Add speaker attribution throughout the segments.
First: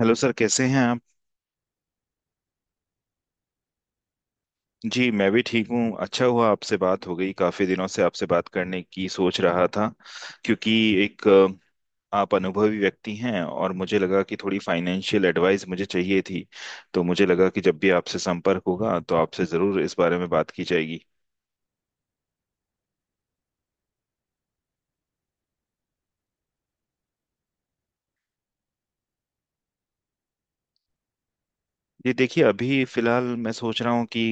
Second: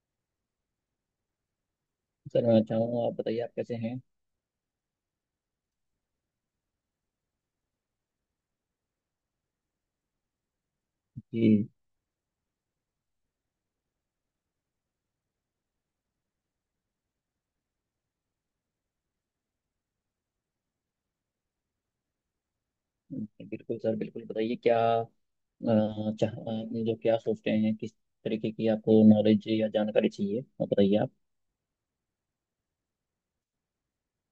Speaker 1: Hello sir कैसे हैं आप।
Speaker 2: सर मैं अच्छा हूँ आप बताइए आप कैसे हैं।
Speaker 1: जी मैं भी ठीक हूँ। अच्छा हुआ आपसे बात हो गई, काफी दिनों से आपसे बात करने की सोच रहा था क्योंकि एक
Speaker 2: जी।
Speaker 1: अ, आप अनुभवी व्यक्ति हैं और मुझे लगा कि थोड़ी फाइनेंशियल एडवाइस मुझे चाहिए थी। तो मुझे लगा कि जब भी आपसे संपर्क होगा तो आपसे जरूर इस बारे में बात की जाएगी।
Speaker 2: बिल्कुल सर बिल्कुल बताइए क्या अ, चाह आपने जो क्या सोचते हैं किस तरीके की आपको नॉलेज या जानकारी चाहिए आप बताइए आप।
Speaker 1: ये देखिए, अभी फिलहाल मैं सोच रहा हूँ कि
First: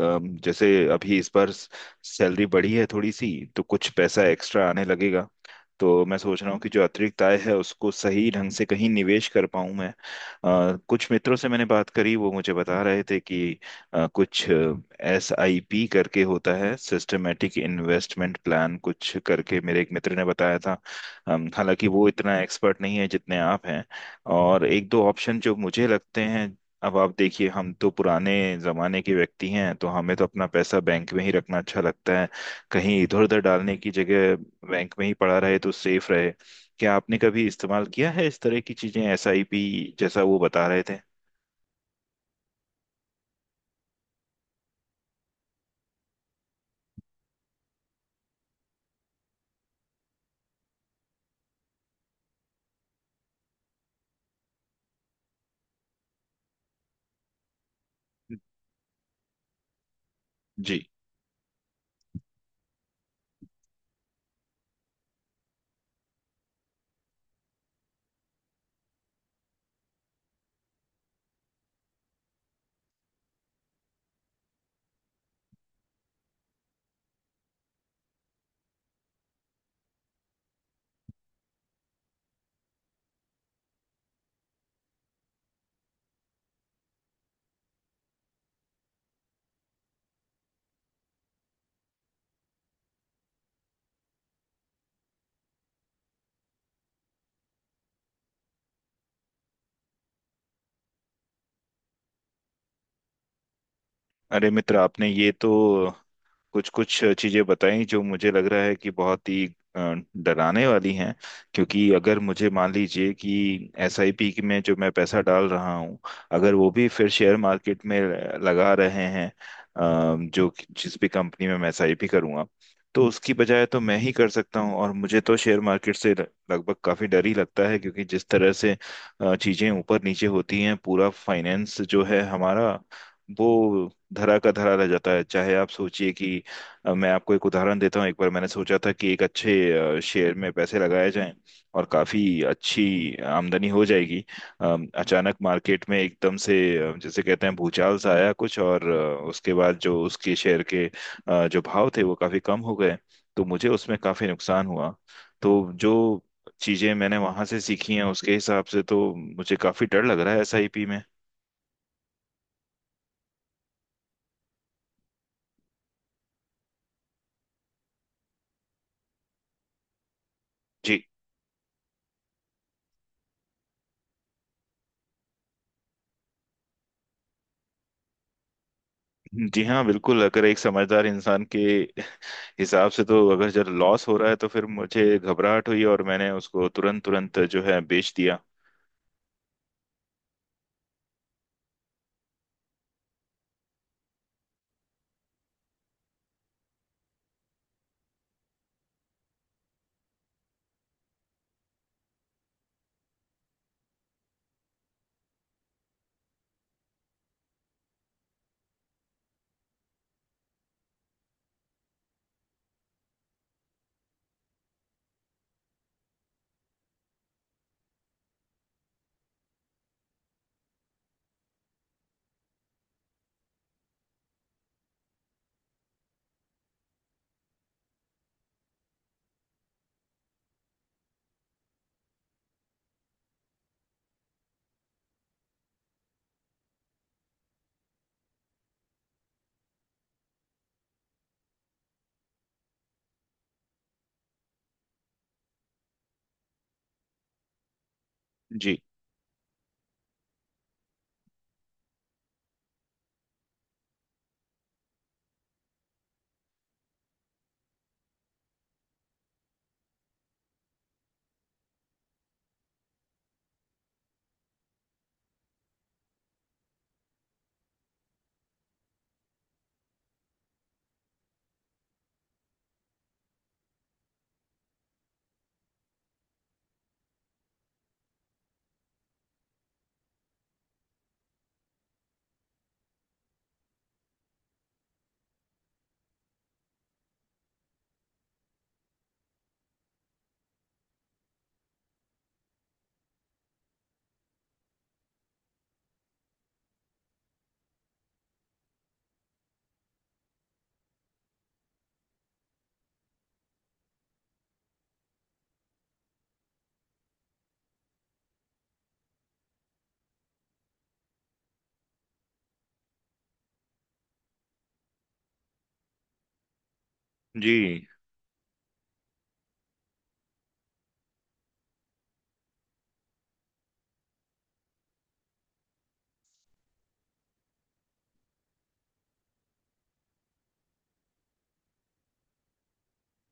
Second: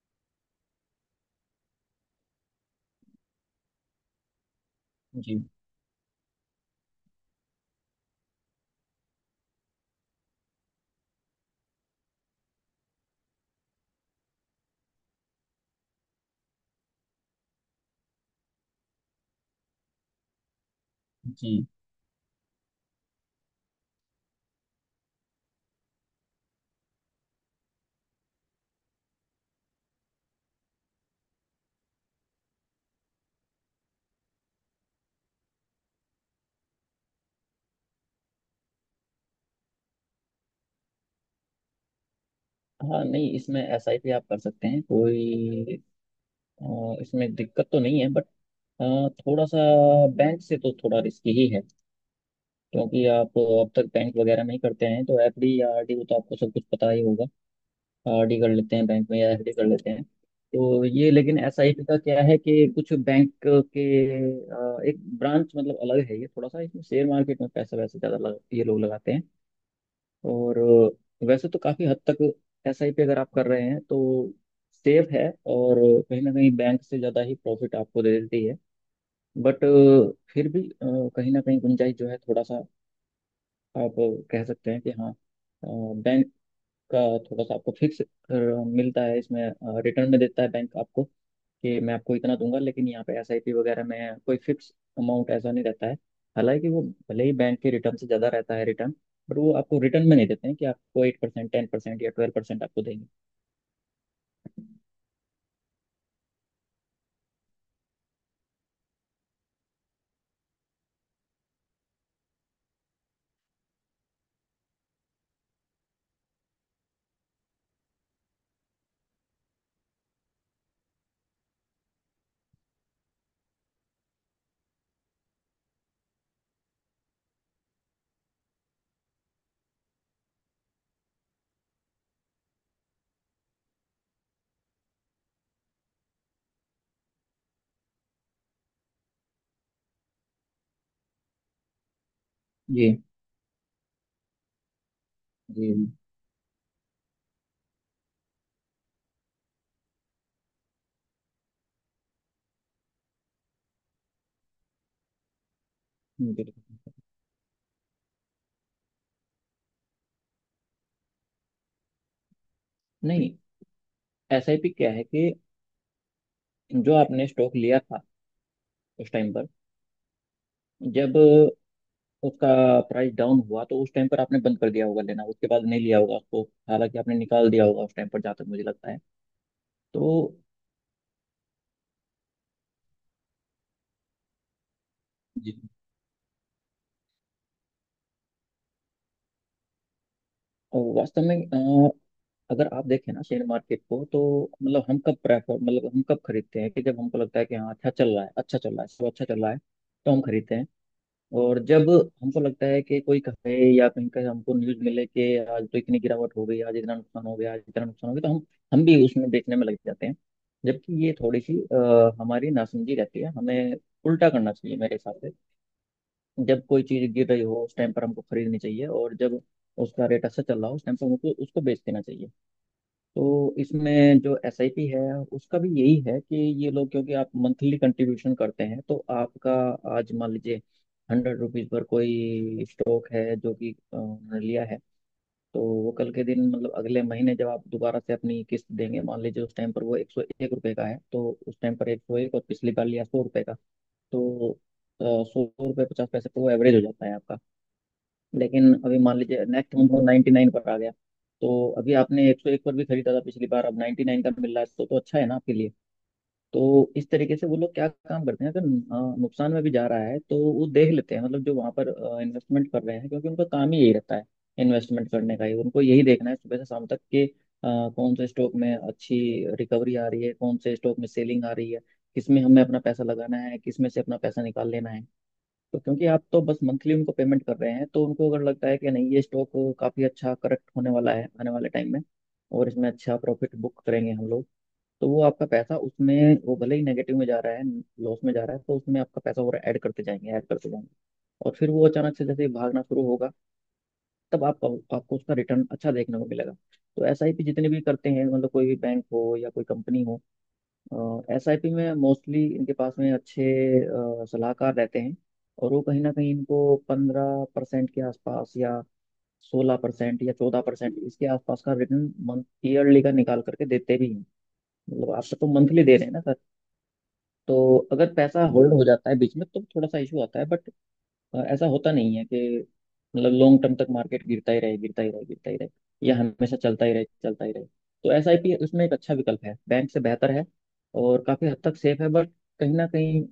Speaker 1: जैसे अभी इस बार सैलरी बढ़ी है थोड़ी सी, तो कुछ पैसा एक्स्ट्रा आने लगेगा।
Speaker 2: जी
Speaker 1: तो मैं सोच रहा हूँ कि जो अतिरिक्त आय है उसको सही ढंग से कहीं निवेश कर पाऊँ मैं। कुछ मित्रों से मैंने बात करी, वो मुझे बता रहे थे कि कुछ SIP करके होता है, सिस्टमेटिक इन्वेस्टमेंट प्लान कुछ करके मेरे एक मित्र ने बताया था।
Speaker 2: जी।
Speaker 1: हालांकि वो इतना एक्सपर्ट नहीं है जितने आप हैं। और एक दो ऑप्शन जो मुझे लगते हैं, अब आप देखिए हम तो पुराने जमाने के व्यक्ति हैं, तो हमें तो अपना पैसा बैंक में ही रखना अच्छा लगता है। कहीं इधर उधर डालने की जगह बैंक में ही पड़ा रहे तो सेफ रहे। क्या आपने कभी इस्तेमाल किया है इस तरह की चीजें, SIP जैसा वो बता रहे थे।
Speaker 2: हाँ नहीं इसमें एस आई पी आप कर सकते हैं कोई इसमें दिक्कत तो नहीं है बट थोड़ा सा बैंक से तो थोड़ा रिस्की ही है। क्योंकि आप अब तक बैंक वगैरह नहीं करते हैं तो एफ डी या आर डी वो तो आपको सब कुछ पता ही होगा। आरडी कर लेते हैं बैंक में या एफडी कर लेते हैं। तो
Speaker 1: जी।
Speaker 2: ये लेकिन एसआईपी का क्या है कि कुछ बैंक के एक ब्रांच मतलब अलग है। ये थोड़ा सा इसमें शेयर मार्केट में पैसा वैसे ज़्यादा ये लोग लगाते हैं। और वैसे तो काफ़ी हद तक एसआईपी अगर आप कर रहे हैं तो सेफ है, और कहीं ना कहीं बैंक से ज़्यादा ही प्रॉफिट आपको दे देती है। बट फिर भी कहीं ना कहीं गुंजाइश जो है थोड़ा सा आप कह सकते हैं कि हाँ, बैंक का थोड़ा सा आपको फिक्स मिलता है इसमें, रिटर्न में देता है बैंक आपको कि मैं आपको इतना दूंगा। लेकिन यहाँ पे एसआईपी वगैरह में कोई फिक्स अमाउंट ऐसा नहीं रहता है। हालांकि वो भले ही बैंक के रिटर्न से ज़्यादा रहता है रिटर्न, बट वो आपको रिटर्न में नहीं देते हैं कि आपको एट परसेंट टेन परसेंट या ट्वेल्व परसेंट आपको देंगे।
Speaker 1: अरे मित्र, आपने ये तो कुछ कुछ चीजें बताई जो मुझे लग रहा है कि बहुत ही अ, डराने वाली हैं। क्योंकि अगर मुझे मान लीजिए कि एसआईपी में जो मैं पैसा डाल रहा हूँ, अगर वो भी फिर शेयर मार्केट में लगा रहे हैं जो जिस भी कंपनी में मैं SIP करूँगा, तो उसकी बजाय तो मैं ही कर सकता हूँ। और मुझे तो शेयर मार्केट से लगभग काफी डर ही लगता है क्योंकि जिस तरह से चीजें ऊपर नीचे होती हैं, पूरा फाइनेंस जो है हमारा वो धरा का धरा रह जाता है। चाहे आप सोचिए कि अब मैं आपको एक उदाहरण देता हूँ, एक बार मैंने सोचा था कि एक अच्छे शेयर में पैसे लगाए जाएं और काफी
Speaker 2: जी
Speaker 1: अच्छी आमदनी हो जाएगी। अचानक
Speaker 2: जी जी।
Speaker 1: मार्केट में एकदम से जैसे कहते हैं भूचाल सा आया कुछ, और उसके बाद जो उसके शेयर के जो भाव थे वो काफी कम हो गए। तो मुझे उसमें काफी नुकसान हुआ। तो जो चीजें
Speaker 2: बिल्कुल।
Speaker 1: मैंने वहां से सीखी हैं उसके हिसाब से तो मुझे काफी डर लग रहा है SIP में।
Speaker 2: नहीं एसआईपी क्या है कि जो आपने स्टॉक लिया था उस टाइम पर,
Speaker 1: जी।
Speaker 2: जब उसका प्राइस डाउन हुआ तो उस टाइम पर आपने बंद कर दिया होगा लेना, उसके बाद नहीं लिया होगा आपको। हालांकि आपने निकाल दिया होगा उस टाइम पर जहाँ तक मुझे लगता है।
Speaker 1: जी हाँ
Speaker 2: तो
Speaker 1: बिल्कुल, अगर एक समझदार इंसान के हिसाब से तो, अगर जब लॉस हो रहा है तो फिर मुझे
Speaker 2: जी,
Speaker 1: घबराहट हुई और मैंने उसको तुरंत तुरंत जो है बेच दिया।
Speaker 2: वास्तव में अगर आप देखें ना शेयर मार्केट को तो मतलब हम कब प्रेफर, मतलब हम कब खरीदते हैं कि जब हमको लगता है कि हाँ अच्छा चल रहा है अच्छा चल रहा है सब अच्छा चल रहा है तो हम खरीदते हैं। और जब हमको लगता है कि कोई कहे या कहीं का हमको न्यूज मिले कि आज तो इतनी गिरावट हो गई आज इतना नुकसान हो गया आज इतना नुकसान हो गया तो हम भी उसमें देखने में लग जाते हैं। जबकि ये थोड़ी सी हमारी नासमझी रहती है, हमें उल्टा करना चाहिए मेरे हिसाब से। जब कोई चीज गिर रही हो उस टाइम पर हमको खरीदनी चाहिए, और जब उसका रेट अच्छा चल रहा हो उस टाइम पर हमको उसको बेच देना चाहिए। तो इसमें जो एस आई पी है उसका भी यही है कि ये लोग, क्योंकि आप मंथली कंट्रीब्यूशन करते हैं तो आपका आज मान लीजिए हंड्रेड रुपीज पर कोई स्टॉक है जो कि उन्होंने लिया है। तो वो कल के दिन मतलब अगले महीने जब आप दोबारा से अपनी किस्त देंगे मान लीजिए उस टाइम पर वो एक सौ एक रुपये का है, तो उस टाइम पर एक सौ एक और पिछली बार लिया सौ रुपये का, तो सौ रुपये पचास पैसे पर वो एवरेज हो जाता है आपका। लेकिन
Speaker 1: जी
Speaker 2: अभी मान लीजिए नेक्स्ट मंथ वो 99 पर आ गया। तो अभी आपने 101 पर भी खरीदा था पिछली बार, अब 99 का मिल रहा है तो अच्छा है ना आपके लिए। तो इस तरीके से वो लोग क्या काम करते हैं, अगर नुकसान में भी जा रहा है तो वो देख लेते हैं, मतलब जो वहाँ पर इन्वेस्टमेंट कर रहे हैं, क्योंकि उनका काम ही यही रहता है इन्वेस्टमेंट करने का, ही उनको यही देखना है सुबह से शाम तक कि कौन से स्टॉक में अच्छी रिकवरी आ रही है कौन से स्टॉक में सेलिंग आ रही है, किस में हमें अपना पैसा लगाना है किस में से अपना पैसा निकाल लेना है। तो क्योंकि आप तो बस मंथली उनको पेमेंट कर रहे हैं तो उनको अगर लगता है कि नहीं ये स्टॉक काफ़ी अच्छा करेक्ट होने वाला है आने वाले टाइम में और इसमें अच्छा प्रॉफिट बुक करेंगे हम लोग, तो वो आपका पैसा उसमें, वो भले ही नेगेटिव में जा रहा है लॉस में जा रहा है तो उसमें आपका पैसा और ऐड करते जाएंगे ऐड करते जाएंगे। और फिर वो अचानक से जैसे ही भागना शुरू होगा तब आप आपको उसका रिटर्न अच्छा देखने को मिलेगा। तो एसआईपी जितने भी करते हैं मतलब कोई भी बैंक हो या कोई कंपनी हो, एस आई पी में मोस्टली इनके पास में अच्छे सलाहकार रहते हैं। और वो कहीं ना कहीं इनको पंद्रह परसेंट के आसपास या सोलह परसेंट या चौदह परसेंट इसके आसपास का रिटर्न मंथ ईयरली का निकाल करके देते भी हैं। मतलब आप तो मंथली दे रहे हैं ना सर। तो
Speaker 1: जी।
Speaker 2: अगर पैसा होल्ड हो जाता है बीच में तो थोड़ा सा इशू आता है, बट ऐसा होता नहीं है कि मतलब लॉन्ग टर्म तक मार्केट गिरता ही रहे गिरता ही रहे गिरता ही रहे या हमेशा चलता ही रहे चलता ही रहे। तो एस आई पी उसमें एक अच्छा विकल्प है, बैंक से बेहतर है और काफी हद तक सेफ है, बट कहीं ना कहीं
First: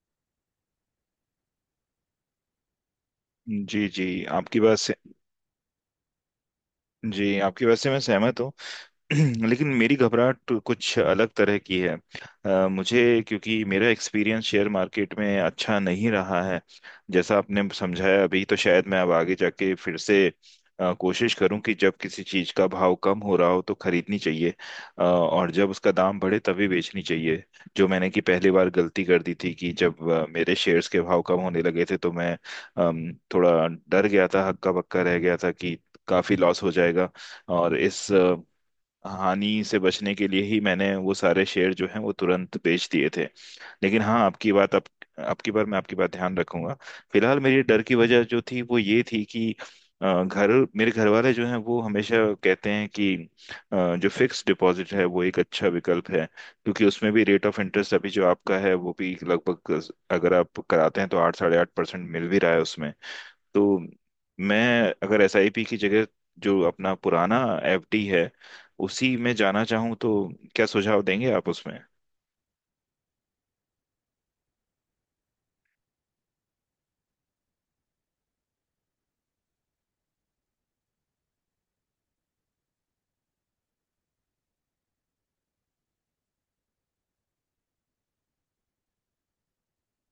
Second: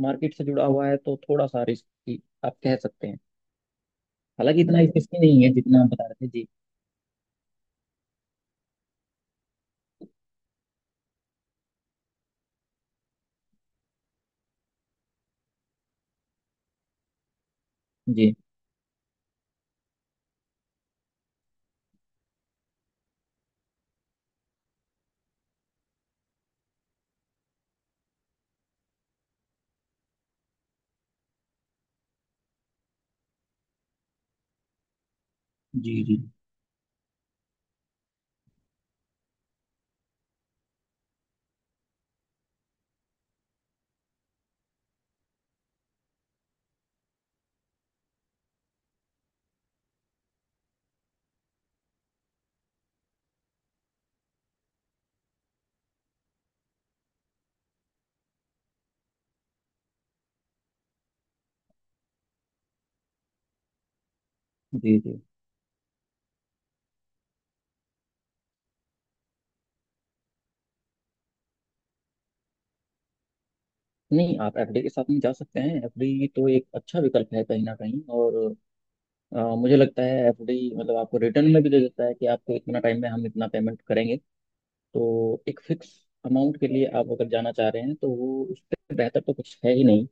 Speaker 2: मार्केट से जुड़ा हुआ है तो थोड़ा सा रिस्की आप कह सकते हैं।
Speaker 1: जी आपकी
Speaker 2: हालांकि
Speaker 1: बात
Speaker 2: इतना
Speaker 1: से,
Speaker 2: रिस्की नहीं है जितना आप बता रहे थे। जी
Speaker 1: जी आपकी बात से मैं सहमत हूँ। लेकिन मेरी घबराहट कुछ अलग तरह की है। अ, मुझे क्योंकि मेरा एक्सपीरियंस शेयर मार्केट में अच्छा नहीं रहा है। जैसा आपने समझाया
Speaker 2: जी
Speaker 1: अभी, तो शायद मैं अब आगे जाके फिर से कोशिश करूं कि जब किसी चीज का भाव कम हो रहा हो तो खरीदनी चाहिए, और जब उसका दाम बढ़े तभी बेचनी चाहिए। जो मैंने कि पहली बार गलती कर दी थी कि जब मेरे शेयर्स के भाव कम होने लगे थे तो मैं थोड़ा डर गया था, हक्का बक्का रह गया था कि
Speaker 2: जी जी
Speaker 1: काफी लॉस हो जाएगा। और इस हानि से बचने के लिए ही मैंने वो सारे शेयर जो हैं वो तुरंत बेच दिए थे। लेकिन हाँ, आपकी बात आप आपकी बार मैं आपकी बात ध्यान रखूंगा। फिलहाल मेरी डर की वजह जो थी वो ये थी कि अ, घर मेरे घर वाले जो हैं वो हमेशा कहते हैं कि जो फिक्स डिपॉजिट है वो एक अच्छा विकल्प है। क्योंकि उसमें भी रेट ऑफ इंटरेस्ट अभी जो आपका है वो भी लगभग, अगर आप कराते हैं तो 8 साढ़े 8% मिल भी रहा है उसमें। तो मैं
Speaker 2: जी
Speaker 1: अगर
Speaker 2: जी।
Speaker 1: SIP की जगह जो अपना पुराना FD है उसी में जाना चाहूँ, तो क्या सुझाव देंगे आप उसमें।
Speaker 2: नहीं आप एफडी के साथ नहीं जा सकते हैं, एफडी तो एक अच्छा विकल्प है कहीं ना कहीं, और मुझे लगता है एफडी मतलब आपको रिटर्न में भी दे देता है कि आपको इतना टाइम में हम इतना पेमेंट करेंगे। तो एक फिक्स अमाउंट के लिए आप अगर जाना चाह रहे हैं तो वो, उससे बेहतर तो कुछ है ही नहीं।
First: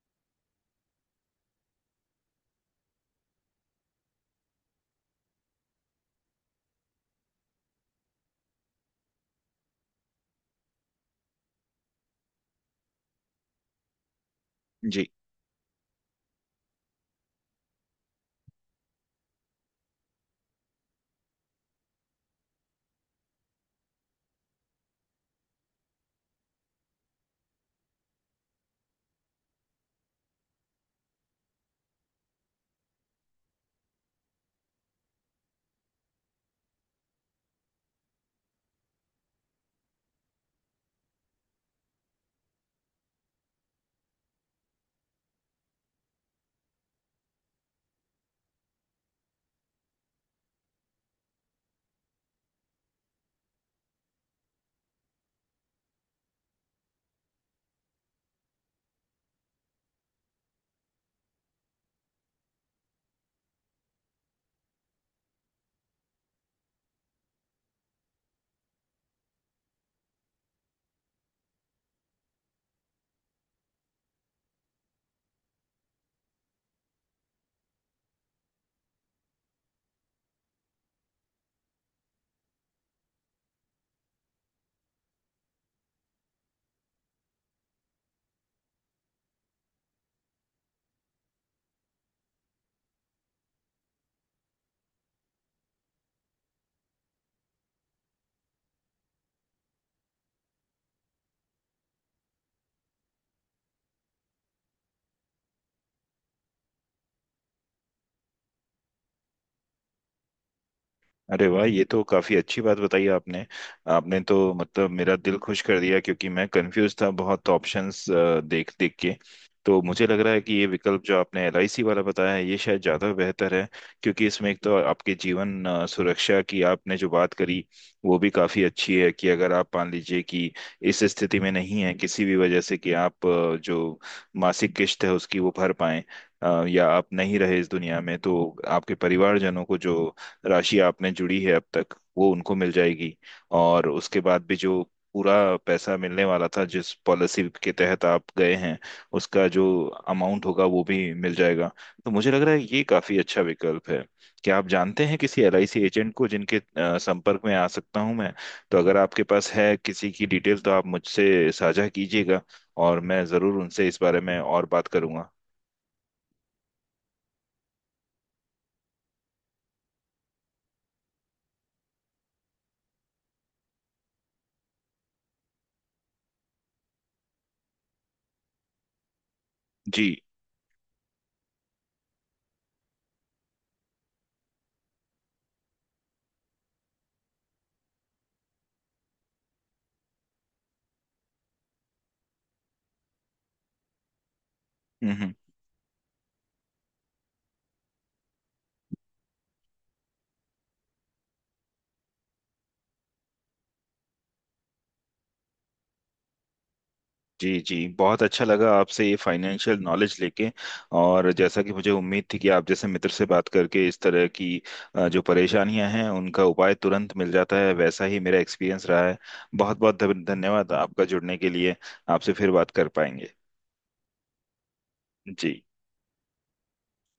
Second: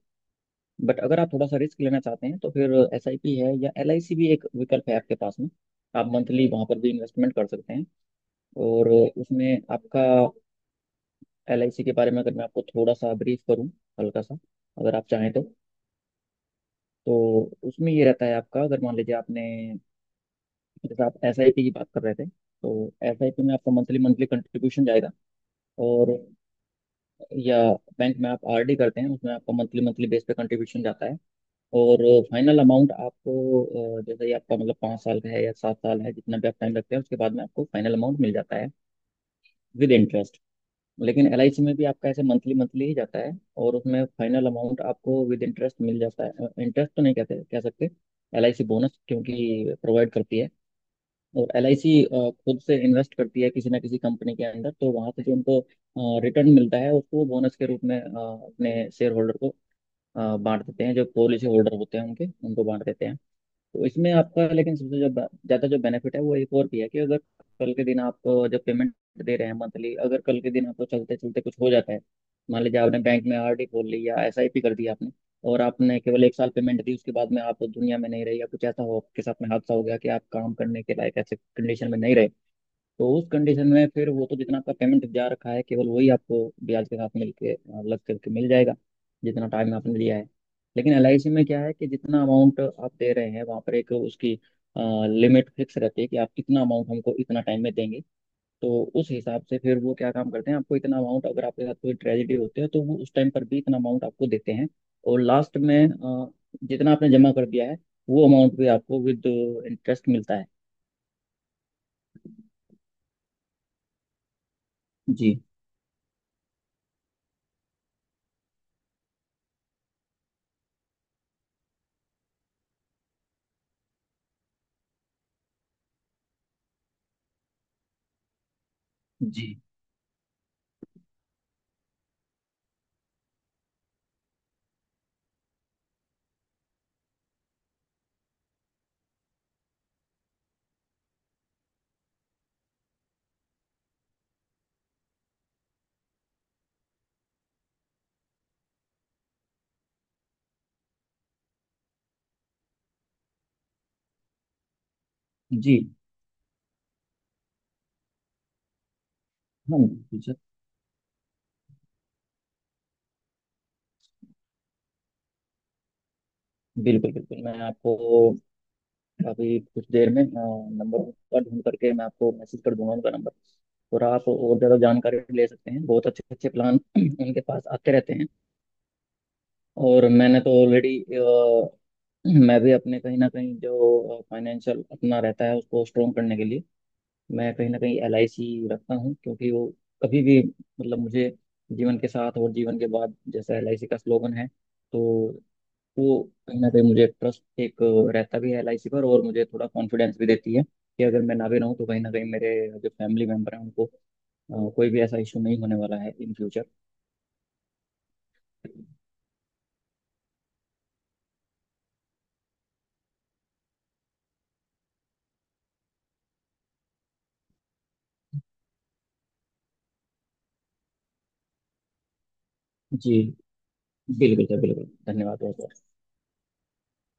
Speaker 2: बट अगर आप थोड़ा सा रिस्क लेना चाहते हैं तो फिर एस आई पी है, या एल आई सी भी एक विकल्प है आपके पास में। आप मंथली वहाँ पर भी इन्वेस्टमेंट कर सकते हैं, और उसमें आपका, एल आई सी के बारे में अगर मैं आपको थोड़ा सा ब्रीफ करूँ हल्का सा अगर आप
Speaker 1: जी।
Speaker 2: चाहें तो। तो उसमें ये रहता है आपका, अगर मान लीजिए आपने, जैसे आप एस आई पी की बात कर रहे थे तो एस आई पी में आपका मंथली मंथली कंट्रीब्यूशन जाएगा, और या बैंक में आप आरडी करते हैं उसमें आपका मंथली मंथली बेस पे कंट्रीब्यूशन जाता है। और फाइनल अमाउंट आपको जैसे ही आपका मतलब पाँच साल का है या सात साल है जितना भी आप टाइम रखते हैं उसके बाद में आपको फाइनल अमाउंट मिल जाता है विद इंटरेस्ट। लेकिन एलआईसी में भी आपका ऐसे मंथली मंथली ही जाता है, और उसमें फाइनल अमाउंट आपको विद इंटरेस्ट मिल जाता है। इंटरेस्ट तो नहीं कहते, कह सकते एलआईसी बोनस क्योंकि प्रोवाइड करती है। और एल आई सी खुद से इन्वेस्ट करती है किसी ना किसी कंपनी के अंदर, तो वहां से जो उनको रिटर्न मिलता है उसको बोनस के रूप में अपने शेयर होल्डर को, बांट देते हैं, जो पॉलिसी होल्डर होते हैं उनके, उनको बांट देते हैं। तो इसमें आपका लेकिन सबसे जो ज़्यादा जो बेनिफिट है वो एक और भी है कि अगर कल के दिन आप जब पेमेंट दे रहे हैं मंथली, अगर कल के दिन आपको चलते चलते कुछ हो जाता है, मान लीजिए आपने बैंक में आरडी खोल ली या एसआईपी कर दी आपने, और आपने केवल एक साल पेमेंट दी उसके बाद में आप दुनिया में नहीं रहे या कुछ ऐसा हो आपके साथ में हादसा हो गया कि आप काम करने के लायक ऐसे कंडीशन में नहीं रहे, तो उस कंडीशन में फिर वो तो जितना आपका पेमेंट जा रखा है केवल वही आपको ब्याज के साथ मिल के लग करके मिल जाएगा जितना टाइम आपने लिया है। लेकिन एल आई सी में क्या है कि जितना अमाउंट आप दे रहे हैं वहाँ पर एक उसकी लिमिट फिक्स रहती है कि आप इतना अमाउंट हमको इतना टाइम में देंगे। तो उस हिसाब से फिर वो क्या काम करते हैं, आपको इतना अमाउंट, अगर आपके साथ कोई ट्रेजेडी होती है तो वो उस टाइम पर भी इतना अमाउंट आपको देते हैं। और लास्ट में जितना आपने जमा कर दिया है वो अमाउंट भी आपको विद इंटरेस्ट मिलता है।
Speaker 1: अरे वाह, ये तो काफी अच्छी बात बताई आपने। आपने तो मतलब मेरा दिल
Speaker 2: जी
Speaker 1: खुश कर दिया, क्योंकि मैं कंफ्यूज था बहुत ऑप्शंस देख देख के। तो मुझे लग रहा है कि ये विकल्प जो आपने LIC वाला बताया है ये शायद ज्यादा बेहतर है। क्योंकि इसमें एक तो आपके जीवन सुरक्षा की आपने जो बात करी वो भी काफी अच्छी है कि अगर
Speaker 2: जी।
Speaker 1: आप मान लीजिए कि इस स्थिति में नहीं है किसी भी वजह से कि आप जो मासिक किस्त है उसकी वो भर पाएं, या आप नहीं रहे इस दुनिया में, तो आपके परिवारजनों को जो राशि आप में जुड़ी है अब तक वो उनको मिल जाएगी। और उसके बाद भी जो पूरा पैसा मिलने वाला था जिस पॉलिसी के तहत आप गए हैं, उसका जो अमाउंट होगा वो भी मिल जाएगा। तो मुझे लग रहा है ये काफी अच्छा विकल्प है। क्या आप जानते हैं किसी
Speaker 2: जी
Speaker 1: LIC एजेंट को जिनके संपर्क में आ सकता हूं मैं। तो अगर आपके पास है
Speaker 2: हाँ।
Speaker 1: किसी की
Speaker 2: जी,
Speaker 1: डिटेल तो आप मुझसे साझा कीजिएगा, और मैं जरूर उनसे इस बारे में और बात करूंगा।
Speaker 2: बिल्कुल बिल्कुल। मैं आपको अभी कुछ देर में नंबर का ढूंढ करके मैं आपको मैसेज कर दूंगा उनका नंबर। और आप और ज़्यादा जानकारी ले सकते हैं, बहुत अच्छे अच्छे प्लान उनके पास आते रहते हैं।
Speaker 1: जी।
Speaker 2: और मैंने तो ऑलरेडी, मैं भी अपने कहीं ना कहीं जो फाइनेंशियल अपना रहता है उसको स्ट्रोंग करने के लिए मैं कहीं ना कहीं एल आई सी रखता हूँ, क्योंकि वो कभी भी, मतलब मुझे जीवन के साथ और जीवन के बाद जैसा एल आई सी का स्लोगन है। तो
Speaker 1: हम्म हम्म।
Speaker 2: वो कहीं ना कहीं मुझे ट्रस्ट एक रहता भी है एलआईसी पर, और मुझे थोड़ा कॉन्फिडेंस भी देती है कि अगर मैं ना भी रहूँ तो कहीं ना कहीं मेरे जो फैमिली मेम्बर हैं उनको कोई भी ऐसा इशू नहीं होने वाला है इन फ्यूचर।
Speaker 1: जी बहुत अच्छा लगा आपसे ये फाइनेंशियल नॉलेज लेके। और जैसा कि मुझे उम्मीद थी कि आप जैसे मित्र से बात करके इस तरह की जो परेशानियां हैं उनका उपाय तुरंत मिल जाता है, वैसा ही मेरा एक्सपीरियंस रहा है। बहुत बहुत धन्यवाद आपका जुड़ने के लिए। आपसे फिर बात कर
Speaker 2: जी
Speaker 1: पाएंगे।
Speaker 2: बिल्कुल सर बिल्कुल। धन्यवाद बहुत
Speaker 1: जी।
Speaker 2: बहुत।